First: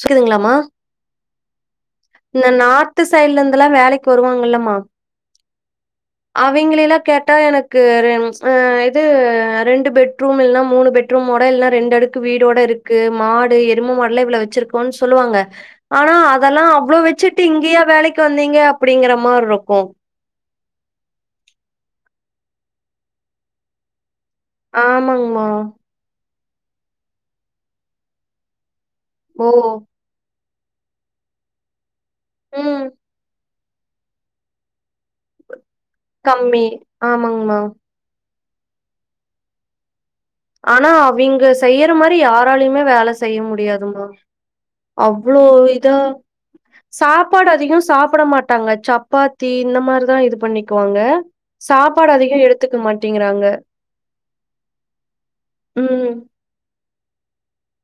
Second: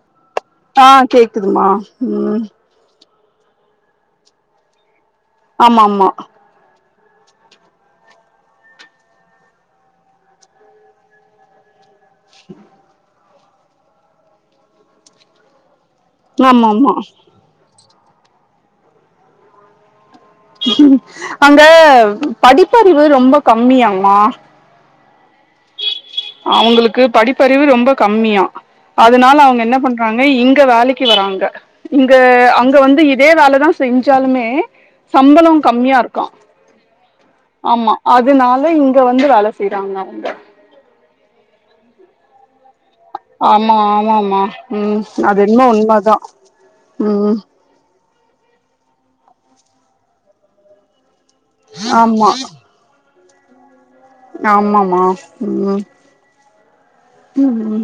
சொய்திங்களமா ஆ கேக்துமா இந்த நார்து சைட்ல இருந்துலா வேலைக்கு வருவாங்கலம்மா ஆமாம்மா அவிங்கிளேலா கேட்டா எனக்கு ச்சு இது ரெண்டு பெட் ரூம் இல்லேனா மூணு பெட் பெட்ரும்மோட இல்லனா ரெண்டு அடுக்கு வீடோட இருக்கு மாடு எரும மாடெலாம் இவ்ளோ வச்சுருகோன் சொல்லுவாங்க ஆனா ஆமா அதெல்லாம் ஆமா அவ்ளோ வச்சுட்டு இங்கேயா வேலைக்கு வந்தீங்க அப்படிங்கிற மாரி இருக்கும் அங்க படிப்பறிவு ரொம்ப கம்மியாமா ஆமங்மா அவங்களுக்கு படிப்பறிவு ரொம்ப கம்மியா அதனால ஓ! அவங்க என்ன பண் ராங்க இங்க வேலைக்கு வராங்க இங்க அங்க ம். வந்து இதே வேலை தான் செஞ்சாலுமே சம்பளம் கம்மியா இ கம்மி ஆமங்மா அதனால இங்க வந்து வேலை செய்யறாங்க அவங்க ஆனா அவிங்க செய்யற மாரி யாராலயுமே வேலை செய்ய ஆமா முடியாதுமா ஆமாமா ம் அது அவ்வளோ என்னமோ இதா உண்மதா ம் சாப்பாடு அதிகம் சாப் சாப்பிட மாட்டாங்க சப்பாத்தி இந்த மாரிதான் இது பண்ணிக்குவாங்க சாப்பாடு ஆமா அதிகம் எடுத்துக்க மாட் மாட்டிங்கிறாங்க ஆமாமா உம் ம். உம்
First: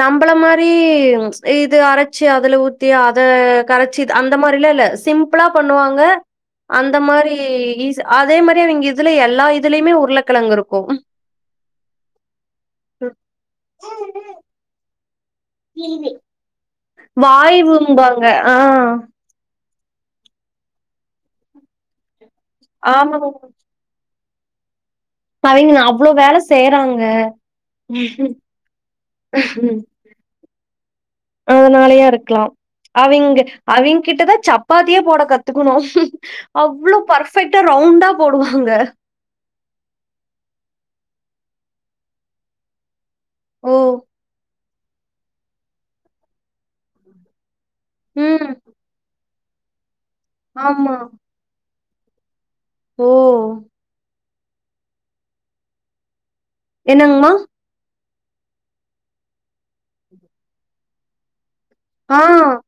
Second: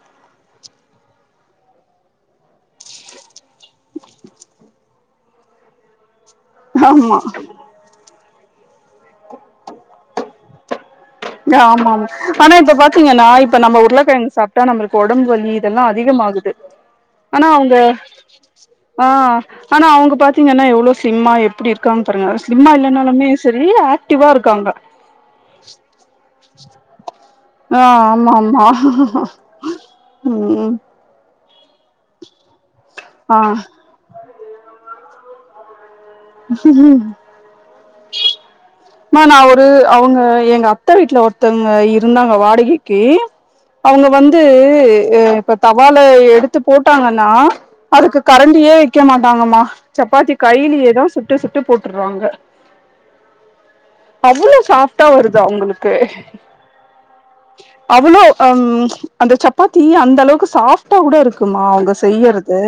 நம்பள மாறி ப்சு இது அரச்சு அதுல ஊத்தி அத கரச்சு அந்த மாறிலா இல்ல சிம்ப்ளா பண்ணுவாங்க அந்த ஆமா மாறி இஸ் அதே மாறி அவிங்க இதுல எல்லா இதுலயுமே உருளைகிழங்கு இருக்கும் அட ஆமாம் ஆனா இப்ப பாத்திங்கனா இப்ப நம்ம உருளைகிழங்கு சாப்டா நம்மளுக்கு உடம்பு வலி இதெல்லா அதிகமாகுது ஆனா அவுங்க வாய்வும்பாங்க. ஆ. ஆ ஆனா அவுங்க பாத்தீங்கன்னா எவ்ளோ ஸ்லிம்மா எப்டி இருக்காங்கனு பாருங்க ஸ்லிம்மா இல்லைனாலுமே ஆமாங்க. செரி ஆக்டிவா இருக்காங்க பையனுங்க அவ்ளோ வேலை செய்றாங்க ஆ உஹ்ன் உஹ்ன் ம்ம் அதனாலயா இருக்கலாம் அவிங் ஆ அவிங்க கிட்டதா சப்பாத்தியே போட கத்துகணும் அவ்ளோ ஃபர்பெக்டா ரவுண்டா போடுவாங்க மா நா ஒரு அவுங்க எங்க அத்தை வீட்ல ஒருத்தவங்க இருந்தாங்க வாடகைக்கு ஓ! அவுங்க வந்து ஹ் இப்ப தவால எடுத்து போட்டாங்கனா அதுக்கு ம். கரண்டியே வைக்க மாட்டாங்கம்மா சப்பாத்தி ஆமா. கையிலயேதான் சுட்டு சுட்டு போட்ருவாங்க ஓ அவ்ளோ சாஃப்டா வருது அவுங்களுக்கு என்னங்கம்மா அவ்வளோ ஹ அந்த சப்பாத்தி அந்த அளவுக்கு சாஃப்டா கூட இருக்குமா ஆ செய்யறது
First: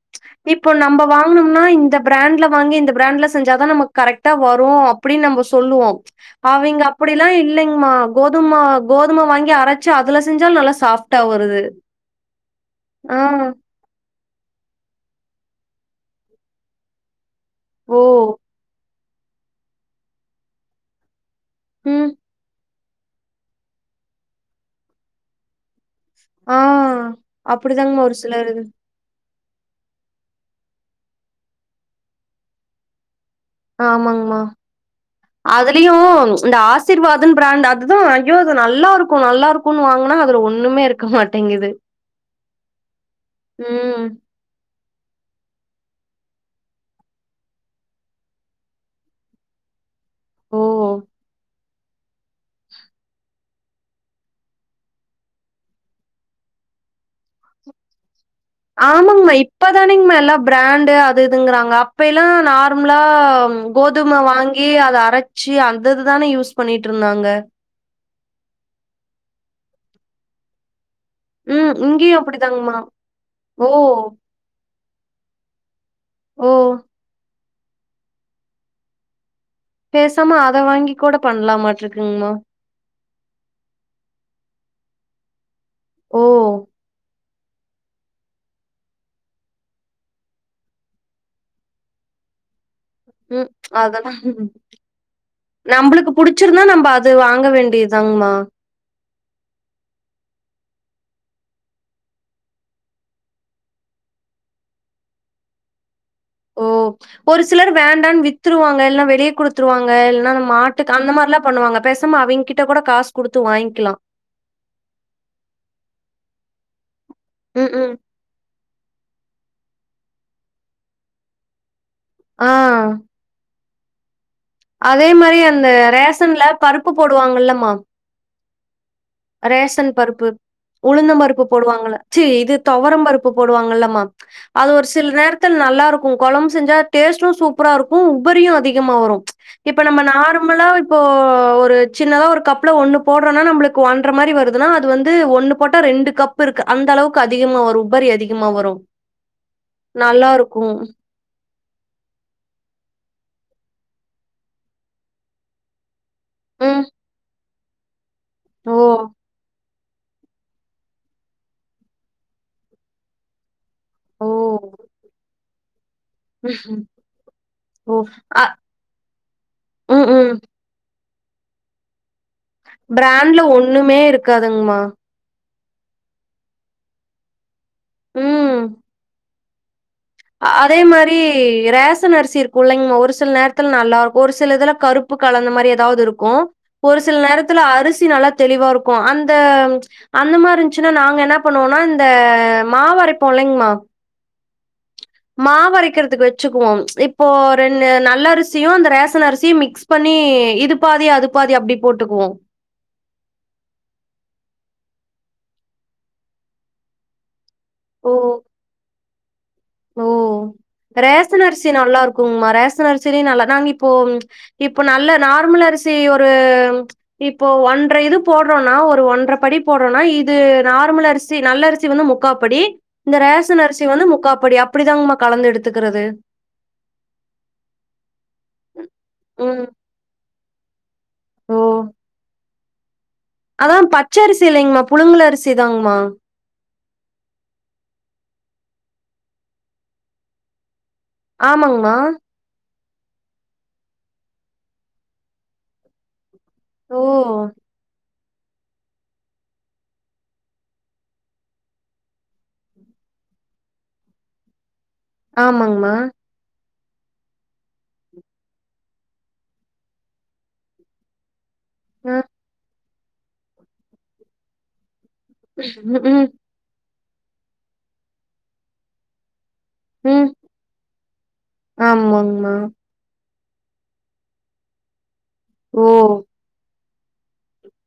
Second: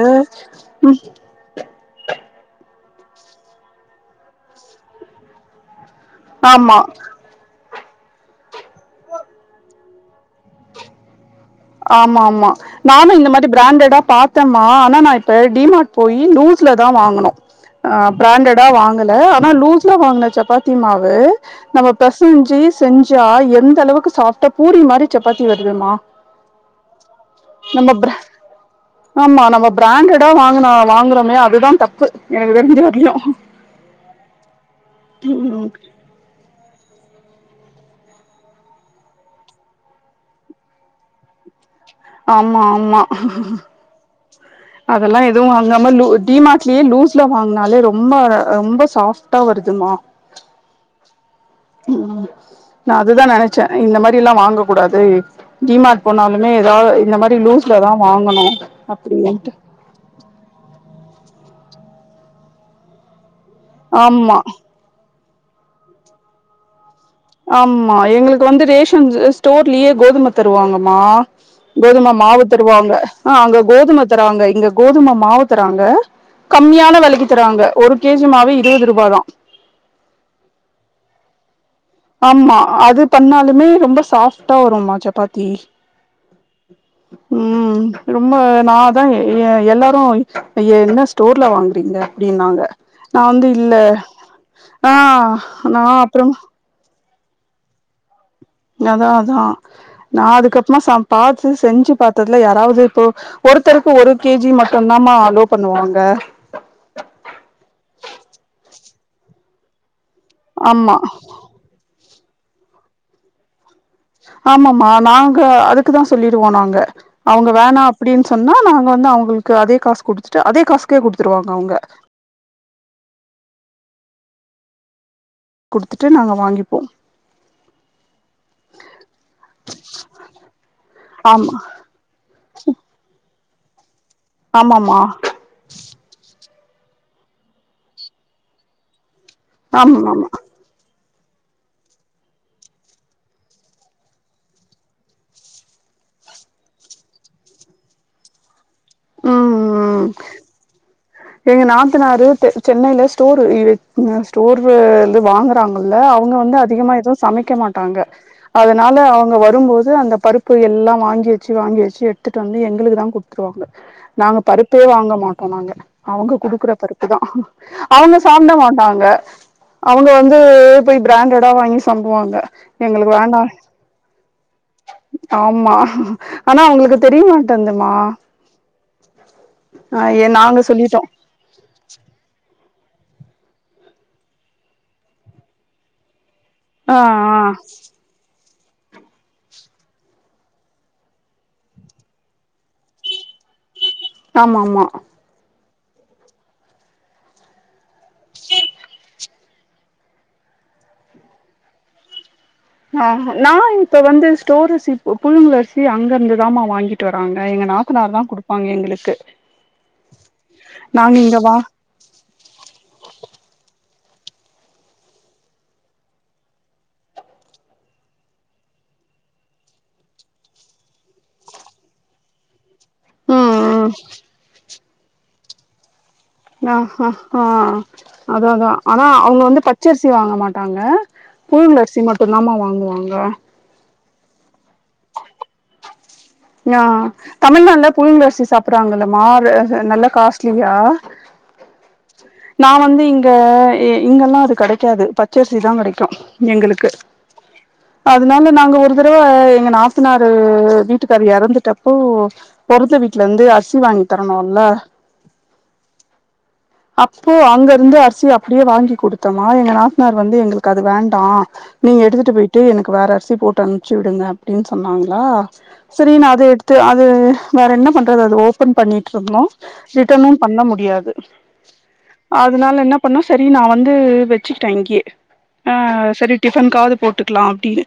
இப்போ உம் [unintelligible] இந்த பிராண்ட்ல வாங்கி இந்த பிராண்ட்ல செஞ்சாதான் நமக்கு கரெக்டா வரு அப்டினு நாம சொல்லுவோம் ஆமா அவிங்க அப்படியெல்லா இல் இல்லைங்கமா கோதும கோதும வாங்கி அரச்சு அதுல செஞ்சாலு நல்லா சாஃப்டா வருது ஆமா ஆமா நானு ஆ. இந்த மாரி பிராண்டடா பா த்தமா ஆனா நா இப்ப டி மார்ட் போய் லூஸ்ல தா வாங்குனோ அ ஓ! பிராண்டடா வாங் கல ஆனா லூஸ்ல வாங்குன சப்பாத்தி மாவு நாம ம். பெசஞ்சு செஞ்சா எந்த அளவுக்கு சாஃப்டா பூரி மாறி சப்பாத்தி வருதுமா ஆஹ் நம்ம அப்டிதாங்ம்மா பிர ஒரு சிலரு ஆமா நம்ம ப்ராண்டடா வாங்குனா வாங்குறோமே அதுதா தப்பு எனக்கு தெரிஞ்சு இதே அதிகோ ஆமாங்கமா ம் அதுலயு இந்த ஆசீர்வாதுனா பிராண்ட் அதுதா ஐயோ அது நல்லா இருக்கு நல்லா இருக்குன்னு வாங்குனா அதுல ஒண்ணுமே இருக்க மாட்டேங்குது ஆமா ஆமா ம். அதெல்லா எதுவு வாங்காம லு டி மாட்லயே லூஸ்ல வாங்குனாலே ரொம்ப ரொம்ப சாஃப்டா வருதுமா ஓ நா அதுதா நெனச்சே இந்த மாரிலா வாங்க கூடாது டி மார்ட் போனாலுமே எதா இந்த மாரி லூஸ்லதா வாங்கணு ஆமங்ம்மா அப்டின்ட்டு இப்ப தானுங்கம்மா எல்லா ப்ராண்டு அது இதுங்குறாங்க அப்பைலா நார்ம்லா கோதும ஆமா வாங்கி அத அரச்சு அந்திது தான யூஸ் பண்ணிட்ருந்தாங்க ஆமா எங்களுக்கு வந்து ரேஷன் ஸ்டோர்லயே கோதும தருவாங்கம்மா ம். கோதும இங்கேயும் மாவு அப்படிதாங்கம்மா. தருவாங்க ஆஹ் அங்க ஓ! கோதும தராங்க இங்க கோதும மாவு தராங்க ஓ! கம்மியான வெலைக்கி தராங்க ஒரு கே ஜி மாவே இருவது ரூபாதா பேசாம அத வாங்கி கூட பண்லாமாட்ருக்கு ஆமா அது பண்ணாலுமே ரொம்ப சாஃப்டா வருமா சப்பாத்தி ஓ ம் ரொம்ப நா தா எ எல்லாரு என்ன ஸ் ஸ்டோர்ல வாங்குறீங்க அப்டின்னாங்க நா வந்து ம் இல்ல அததா ஆ நா நம்பளுக்கு அப்புறம் புடுச்சிருந்தா நம்ப அ து வாங்க வேண்டியதாங்மா அதா அதா நா அதுக்கப்மா ச பாத்து செஞ்சு பாத்ததுல யாராவது இப்போ ஒருத்தருக்கு ஒரு கே ஜி மட்டுந்தாம்மா அலோ பண்ணுவாங்க ஓ ஒரு சிலர் வேண்டான் வித்துருவாங்க இல்ன்னா வெளிய குடுத்துருவாங்க இல்லன்னா அந்த ஆமா மாட்டுக்கு அந்த மாரிலா பண்ணுவாங்க பேசாம அவிங் கிட்ட கூட காசு குடுத்து வாங்கிக்கலா ஆமாமா நாங்க அதுக்குதா சொல்லிடுவோ நாங்க அவுங்க ம், வேணா ம். அப்புடின் சொன்னா நாங்க வந்து அவுங்களுக்கு அதே காசு குடுத்துட்டு அதே காசுக்கே குடுத்துருவாங்க அவுங்க ஆஹ் அதே மாரி அந்த குடுத்துட்டு நாங்க ரேஷன்ல வாங்கிப்போ பருப்பு போடுவாங்கல்லமா ரேஷன் பருப்பு உளுந்தம்பருப்பு ஆமா போடுவாங்கல்ல ச்சி இது தொவரம் பருப்பு போடுவாங்கல்லமா அது ஒரு ஆமாமா சில் நேர துல் நல்லா இருக்கு கொழம்பு செஞ்சா டேஸ்ட்டு சூப்பரா இருக்கு உபரியு அதிகமா வரு இப்ப நம்ம ஆமாமா நார்மலா இப்போ ஒரு சின்னதா ஒரு கப்ல ஒண்ணு போடுறோனா நம்ளுக் கு ஒண்ற மாரி வருதுனா அது வந்து ஒண்ணு போட்டா ரெண்டு கப்பு இருக்க அந்த அளவுக்கு அதிகமா வரு உபரி அதிகமா வரு ம் ம் நல்லா இருக்கு எங்க நாத்தனாரு தெ சென்னைல ஸ்டோரு இது அ ஸ்டோரு வந்து வாங்க றாங்கல்ல அவுங்க வந்து ம். அதிகமா எது சமைக்க மாட்டாங்க ஓ! அதனால அவுங்க வரும்போது அந்த பருப் ப்பு எல்லா வாங்கி வெச்சு வாங்கி வெச்சு எடாத்துட்டு வந்து எங்களுக்கு தா குட்த்துருவாங்க ஓ! நாங்க பருப்பே வாங்க மாட்டோ நாங்க அவுங்க குடுக்குற ம்ஹ்ம். பருப்பு தா ஓ! அவங்க அ சாப்ட மாட்டாங்க ம், அவுங்க ம். வந்து போயி பிராண்டடா வாங்கி சம்புவாங்க பிராண்ட்ல ஒண்ணுமே இருக்காதுங்மா ஆமா ஆனா அவுங்களுக்கு தெரியமாட்டேன்துமா ம் ஏ நாங்க அதே சொல்லிட்டோ மாரி ஏ ரேஷன் அரிசி இருக்குல்லைங்கிம்மா ஒரு சில நேரத்ல நல்லா இருக்கு ஒரு சில இதுல கருப்பு கலந்து மாரி ஏதாவது இருக்கு ஆ ஒரு சில ஆ நேரத்துல அரிசி நல்லா தெளிவா இருக்கு அந்த அந்த மாரி இருந்துச்சுன்னா நாங்க என்ன பண்ணுவோனா இந்த மாவரைப்போ இல்லைங்மா ஆமாமா மாவரைக்கற்துக்கு வச்சுக்குவோ இப்போ ரெண்டு நல்ல அரிசியு இந்த ரேசன் அரிசியு மிக்ஸ் பண்ணி இது பாதி அது பாதி அப்டி போட்டுக்குவோ ஆ நா இப்ப வந்து ஸ்டோர்ரிசி புழுங்கலரிசி அங்க இருந்துதாம வாங்கிட்டு வராங்க எங்க நா த்தனார் ஓ! தா குடுப்பாங்க எங்களுக்கு ஓ நாங்க இங்க ரேசன் வா அரிசி நல்லா இருக்குங்கமா ரேசன் அரிசிலயு நல்லா நாங்க இப்போ இப்போ நல்ல நார்மல் அரிசி ஒரு இப்போ ஒன்ர இது போட்றோன்னா ஒரு ஒன்ற படி போட்றோன்னா இது நார்மல் அரிசி நல்ல அரிசி வந்து மு முக்காப்படி இந்த ம் ரேசன் அரிசி ம் வந்து முக்காப்படி அப்டிதாங்ம்மா கலந்து எடுத்துக்கறது ஆஆஆ அதா அதா ஆனா அவங்க வந்து ம் பச்சரிசி வாங்க மாட்டாங்க புழுங்கரிசி மட்டு தாமா வாங்குவாங்க அதா பச்சரிசி இல்லைங்கம்மா புழுங்கலரிசிதாங்மா ஆ தமிழங்க புழுங்கலரிசி சாப்டுறாங்கல்லம்மா அது நல்ல காஸ்ட்லியா ஆமாங்ம்மா நா வந்து இங்க இங்கெல்லா அது கெடைக்காது பச்சரிசிதா கெடைக்கு எங்களுக்கு ஓ அதனால நாங்க ஒரு தடவ எங்க நாத்தனாறு வீட்டுக்காரு எறந்துட்டப்போ பொறந்த வீட்டல இந்து அரிசி வாங்கி தரணுல்ல ஆமாங்மா அப்போ அங்கருந்து அரிசி அப்டியே வாங்கி குடுத்தோமா எங்க நாத்தனார் வந்து எங்களுக்கு அது வேண்டா நீங்க அ, எடுத்துட்டு போய்ட்டு எனக்கு வேற அரிசி போட்டு அனுப்ச்சி விடுங்க அப்டின் சொன்னாங்ளா ம் சரி ம் நா அத எடுத் து அது வேற என்ன பண்றது அது ஓபன் பண்ணிட்ருந்தோ ம் ரிட்டனு பண்ண முடியாது ஆமாங்கம்மா அதனால என்ன பண்ணோ செரி நா வந்து வச்சுட்ட இங்கயே ஆ ஓ செரி டிஃபன்காது போட்டுக்லா அப்டினு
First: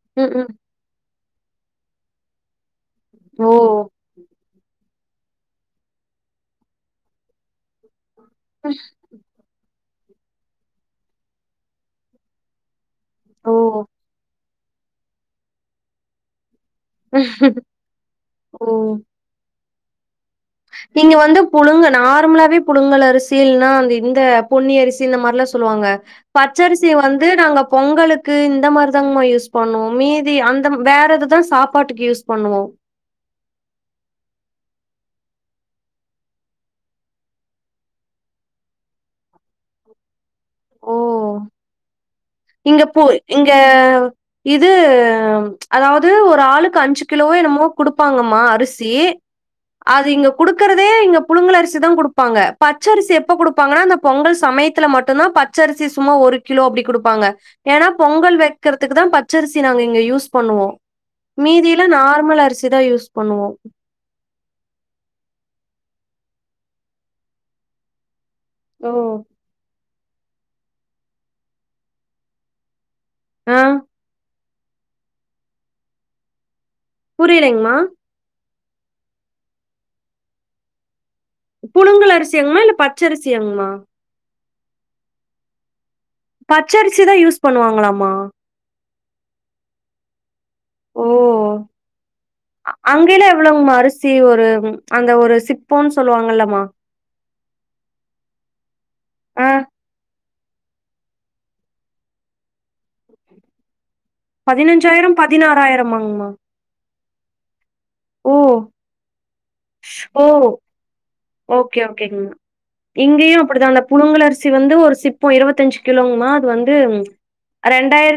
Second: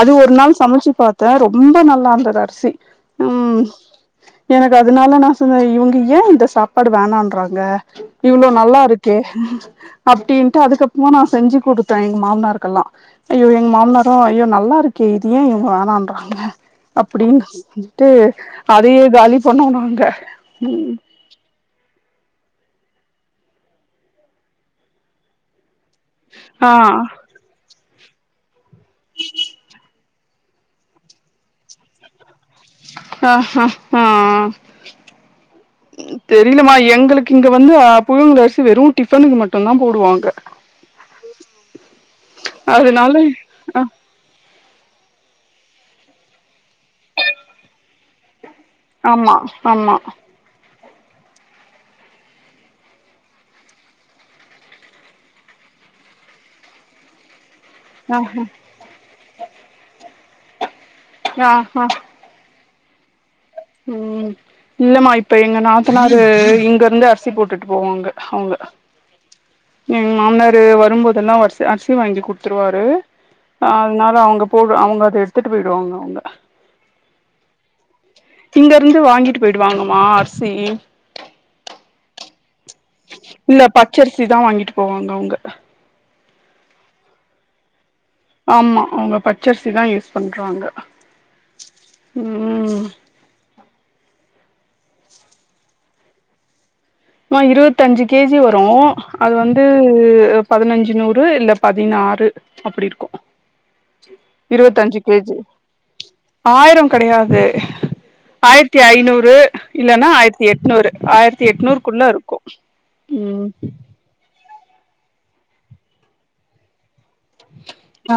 அது ம் ஒரு ம் நாள் சமச்சி பாத் த ரொம்ப நல்லாந்தது அரிசி ம் ஓ எனக்கு அதனால நா சொன்ன இவங்க ஏ இந்த சாப்பாடு வேணான்றாங்க இவ்ளோ நல்லா இருக்கே அப்டின்ட்டு அதுக்கப்றமா நா செஞ்சு குடுத்த எங்க மாமனாருக்கெல்லா ஐயோ ஓ எங்க மாமனாரு ஐயோ நல்லா இருக்கே இத ஏ இவங்க வேணான்றாங்க அப்டின்ட்டு ஓ அதையே காலி பண்ணோ நாங்க நீங்க வந்து புழுங்க நார்மலாவே புழுங்கல் அரிசி இல்னா அந்த இந்த பொன்னி அரிசி இந்த மாரிலா சொல்லுவாங்க ஆ பச்சரிசி வந் து நாங்க பொங்கலுக்கு இந்த மாரி தாங்மா யூஸ் பண்ணுவோ மீதி அந்த வேற எதுதா சாப்பாட்டுக்கு யூஸ் பண்ணுவோ ஆஹா ஆ தெரிலமா எங்களுக்கு இங்க வந்து புழுங்கல் அரிசி வெறு டிஃபனுக்கு மட்டுந்தா போடுவாங்க ஓ! இங்க பூ அதனால இங்க அ இது அதாவது ஒரு ஆளுக்கு அஞ்சு கிலோவோ என்னமோ குடுப்பாங்கம்மா அரிஸ் சி ஆமா ஆமா அது இங்க குடுக்கறதே இங்க புலுங்கல் அரிசி தா குடுப்பாங்க பச்ச அரிசி எப்ப குடுப்பாங்கன்னா அந்த பொங்கல் சமயத்துல மட்டுதா பத் பச்சரிசி சும்மா ஒரு கிலோ அப்டி குடுப்பாங்க ஏன்னா பொங்கல் ஆஹ வைக்றதுக்கு தா பச்சரிசி நாங்க இங்க யூஸ் பண்ணுவோ மீதியில ஆஹா நார்மல் அரிசி தா யூஸ் பண்ணுவோ ம் இல்லமா இப்ப எங்க நாத்தனாரு இங்க இருந்து அரிசி போட்டுட்டு போவாங்க அவங்க ஓ எங்க மாமன்னாரு வரும்போதெல்லா வரிச அரிசி வாங்கி குடுத்துருவாரு ஆ அ அதனால அவுங்க போகா அவுங்க அத எடுத்துட்டு போயிடுவாங்க அவங்க புரியலைங்மா இங்கருந்து வாங்கிட்டு போயிடுவாங்க மா அரிசி புழுங்கல் அரிசியாங்மா இல்ல பச்சரிசியங்மா பச்சரசி தா வாங்கிட்டு போவாங்க அவங்க பச்சரிசி தா யூஸ் பண்ணுவாங்களாமா ஆமா அவங்க பச்சரிசி தா யூஸ் பண்றாங்க, ஓ! ம் கிலோ எவ்வளவுங் மா அரிசி ஒரு அந்த ஒரு சிப்போன்னு சொல்லுவாங்கல்லமா மா இருவத்தஞ்சு கேஜி வரு அது ஆ வந்து பதினஞ்சு நூறு இல்ல பதினாறு அப்டி இருக்கு இருவத்தஞ்சு பதினஞ்சாயிரம் கேஜி பதினாறாயிரமாங்மா ஆயிரோ கடையாது ஆயரத்தி ஐநூறு இல்லனா ஆயரத்தி எட்நூறு ஆயரத்தி எட்நூறு ஓகேங் மா இங்கியு அப்டிதா புழுங்கல் அரிசி வந்து ஒரு சிப்போ இருவத்தஞ்சு கிலோங்மா அது வந்து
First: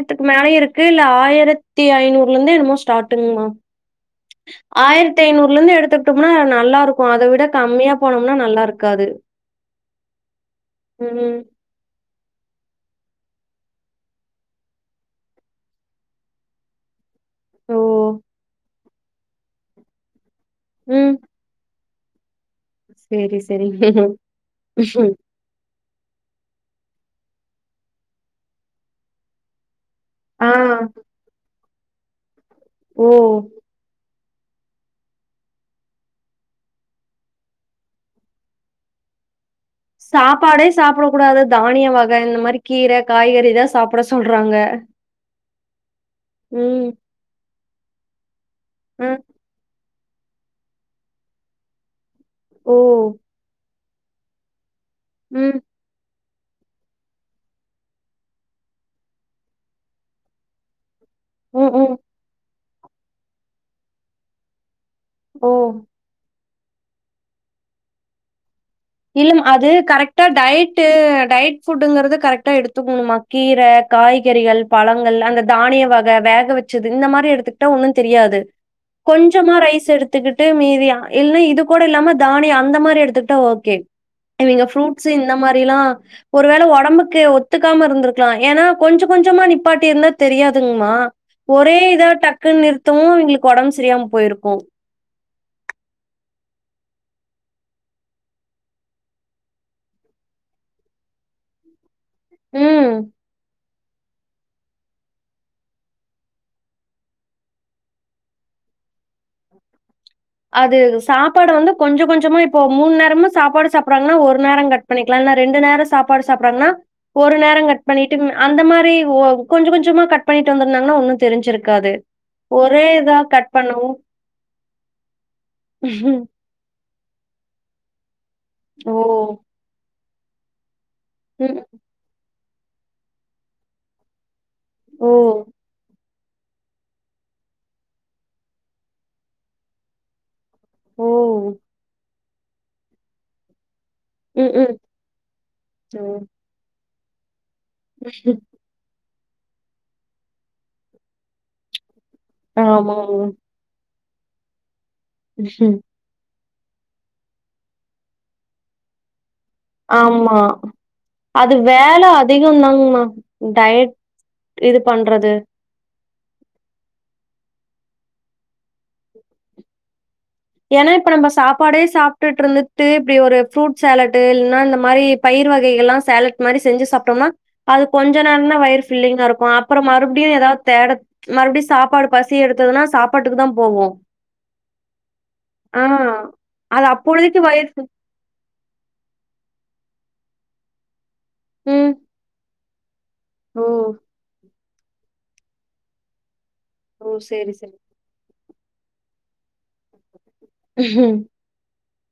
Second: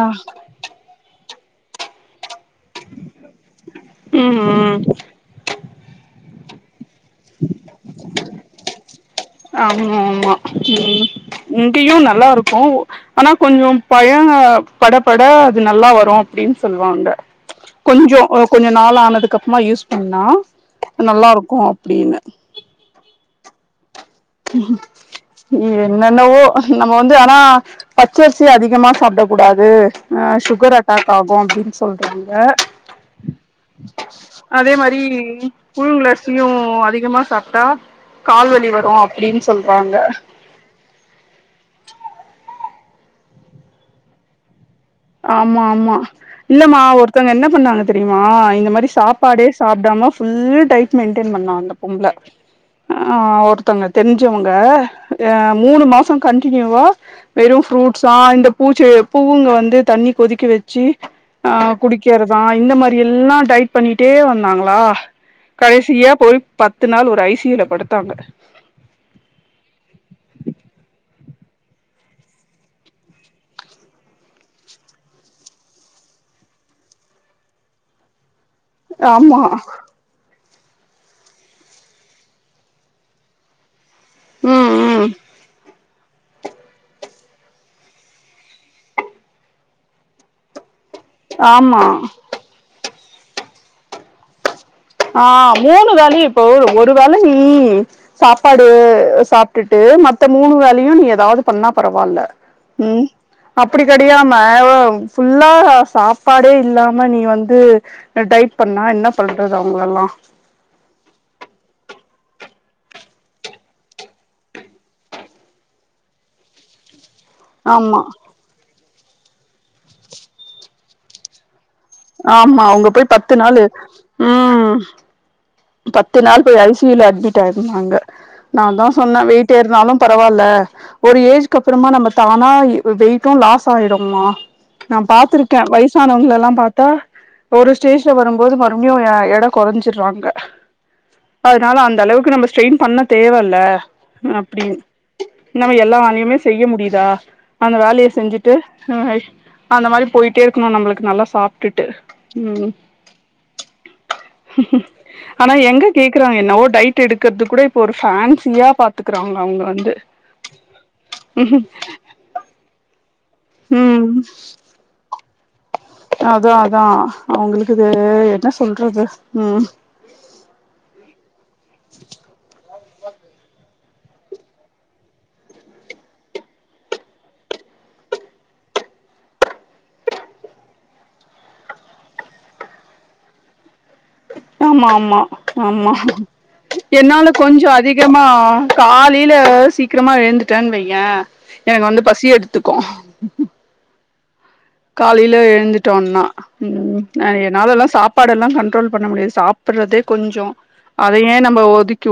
ஆ மேலயு இருக்கு இல்ல ஆயரத் தி ஐநூறுல இருந்து என்னமோ ஸ்டார்டுங் மா ம் ம் ஆயரத்தி ஐநூறுலருந்து எடுத்துகிட்ட ம்னா நல்லா இருக்கு அத விட கம்மியா போனோம்னா நல்லா இருக்காது ஆமா ஆமா ம் இங்கயு நல்லா இருக்கு ஆனா கொஞ்சோ பய பட பட அது நல்லா வரு அப்டின்னு சொல்லுவாங்க ஓ கொஞ்சோ ஒ கொஞ்ச நாள் ஆனதுக்கு அப்பமா யூஸ் பண்ணா நல்லாருக்கு அப்டின்னு சேரி சேரி ஹ ம் என்னென்னவோ நம்ம வந்து ஆனா பச்சரிசி அதிகமா சாப்ட கூடாது ஆ சுகர் அட்டாக் ஆகு அப்டின்னு சொல்றாங்க ஓ அதே மாரி புழுங்கலரிசியு அதிகமா சாப்ட்டா கால்வலி வரு அப்டினு சொல்றாங்க சாப்பாடே சாப்டக்க கூடாது தானிய வக இந்த மாரி கீர காய்கறி இதா சாப்ட சொல்றாங்க ஆமா ஆமா இல்லமா ம். ஒருத்தவங்க என்ன பண்ணாங்க தெரிமா இந்த மாரி அ. சாப்பாடே சாப்டாம ஃபுல் டைட் மெயின்டென் பண்ணா அந்த பொம்பள ஓ! ஆ ஒரு த்தங்க தெரிஞ்சவங்க ஏ ம். மூணு மா சம் கண்டினியூவா வெறு ப்ரூட்ஸா இந்த பூச்செ பூவுங்க வந்து தண்ணி கொதிக்க வச்சு ஆ ம், ம். குடி க்கிறதா இந்த மாரி எல்லா டைட் பண்ணிட்டே வந்தாங்களா ஓ! கடைசியா போய் பத்து நாள் ஒரு ஐ சி யூ ல படுத்தாங்க இல்லமா அது கரெக்ட்டா டயட்டு டயட் ஃபுட்டுங்குறது கரெக்ட்டா எடுத்துகுணு மா கீர காய்கறிகள் பழங்கள் அந்த தானிய வக வேக வச்சது இந்த மாரி எடுத்துக்கிட்டா ஒன்னு தெரியாது ஆமா கொஞ்சமா ரைஸ் எடுத்துக்கிட்டு மீதி ஆ இல்லன்னா இது கூட இல்லாம தானியம் அந்த மாரி எடுத்துக்கிட்டா ஓ கே நீங்க ம் ம் ஃப்ரூட்ஸ்சு இந்த மாரிலா ஒருவேள ஒடம்புக்கு ஒத்துக்காம இருந்துருக்கலா ஏனா கொஞ்ச கொஞ்சமா நிப்பாட்டிருந்தா தெரியாதுங்மா ஒரே ஆமா இதா டக்குன்னு நிறுத்தவு இவுங்ளுக்கு ஒடம்பு சரியாம போயிருக்கு ஆ மூணு வேளையு இப்போ ஒரு வேள நீ சாப்பாடு சாப்ட்டுட்டு மத்த மூணு வேளையு நீ எதாது பண்ணா பரவால்ல ம் அப்படி கெடையாம ஒ ஃபுல்லா சாப்பாடே இல்லாம நீ வந்து அ டைட் பண்ணா என்ன பண்றது அவுங்களெல்லா அது சாப்பாடு வந்து கொஞ்ச கொஞ்சமா இப்போ மூணு நேரமும் சாப்பாடு சாப்புட்றாங்கன்னா ஒரு நேரோ கட் பண்ணிக்கலா இல்லனா ரெண்டு நேரோ சாப்பாடு சாப்புட்றாங்கன்னா ஒரு நேரோ கட் ஆமா பண்ணிட்டு அந்த மாரி ஒ கொஞ்சோ கொஞ்சமா கட் பண்ணிட்டு வந்துருந்தாங்கன்னா ஒன்னு தெரிஞ்சிருக்காது ஆமா ஒரே அவங்க போய் இதா பத்து கட் நாளு பண்ணவும் ம் பத்து நாள் போய் ஐ சி யுல அட்மிட் ஆயிருந்தாங்க நான்தா ஓ! சொன்னே வெயிட் டே இருந்தாலு பரவால்ல ஒரு ஏஜுக்கு ம். அப்பறமா நம்ம சடன்னா வெயிட்டு லாஸாயிடமா நா ஓ! பாத்திருக்கேன வயசு னவங்கலேல்லா பாத்தா ஒரு ஸ்டேஜ்ல வரும்போது மறுபடியு எடை குறைஞ்சடுறாங்க ஓ! அதனால அந்த அளவுக்கு நம்ம ஸ்டெயின் பண்ண தேவல்ல ம். ம். அப்டின்னு நம்ம எல்லா ஓ! வேலையுமே செய்ய முடியுதா அந்த வேலைய செஞ்சுட்டு ஹய் அந்த மாரி போயிட்டே இருக்கணு நம்மளுக்கு நல்லா சாப்ட்டுட்டு ம் ஆமாங்க. ஆனா எங்க கேக்கறாங்க என்னவோ டைட் எடுக்கறது கூட இப்ப ஒரு ஃபேன்சியா பாக் குறாங்க அவுங்க வந்து ஆமா அது வேல அதிகம் தாங்ங்கமா டயட் ம் இது பண்றது அதா அதா அவங்களுக்கு இது என்ன சொல்றது ம் ஏனா இப்ப நம்ம சாப்பாடே சாப்ட்டுட்ருந்து ட்டு இப்டி ஒரு ஃப்ரூட் சேலட்டு இல்ன்னா இந்த மாரி பயிறு வகைகள்லா சேலட் மாரி செஞ்சு சாப்ட்டோன்னா அது கொஞ்ச நேரோ தா வயிறு ஃபில்லிங்கா இருக்கு அப்பறோ மறுபடியு எதாவது தேட மறுபடியு சாப்பாடு பசி எடுத்ததுன்னா சாப்பாட்டுக்கு தா போவோ ஆமா ஆமா ஆமா அது என்னால அப்பொழுதைக்கு கொஞ்சோ வயிறு அதி கமா காலேல சீக்கிரமா எழுந்துட்டேன்னு வையே எனக்கு வந்து பசி எடுத் துக்கு ம் காலேயில எழுந்துட்டோன்னா ம் ஓ! நறைய சரி, நாலேல்லா சாப் பாடெல்லா கண்ட்ரோல் பண்ண முடியாது சாப்படுறதே கொஞ்சோ சரி. அதையே நம்ம ஒதிக்கி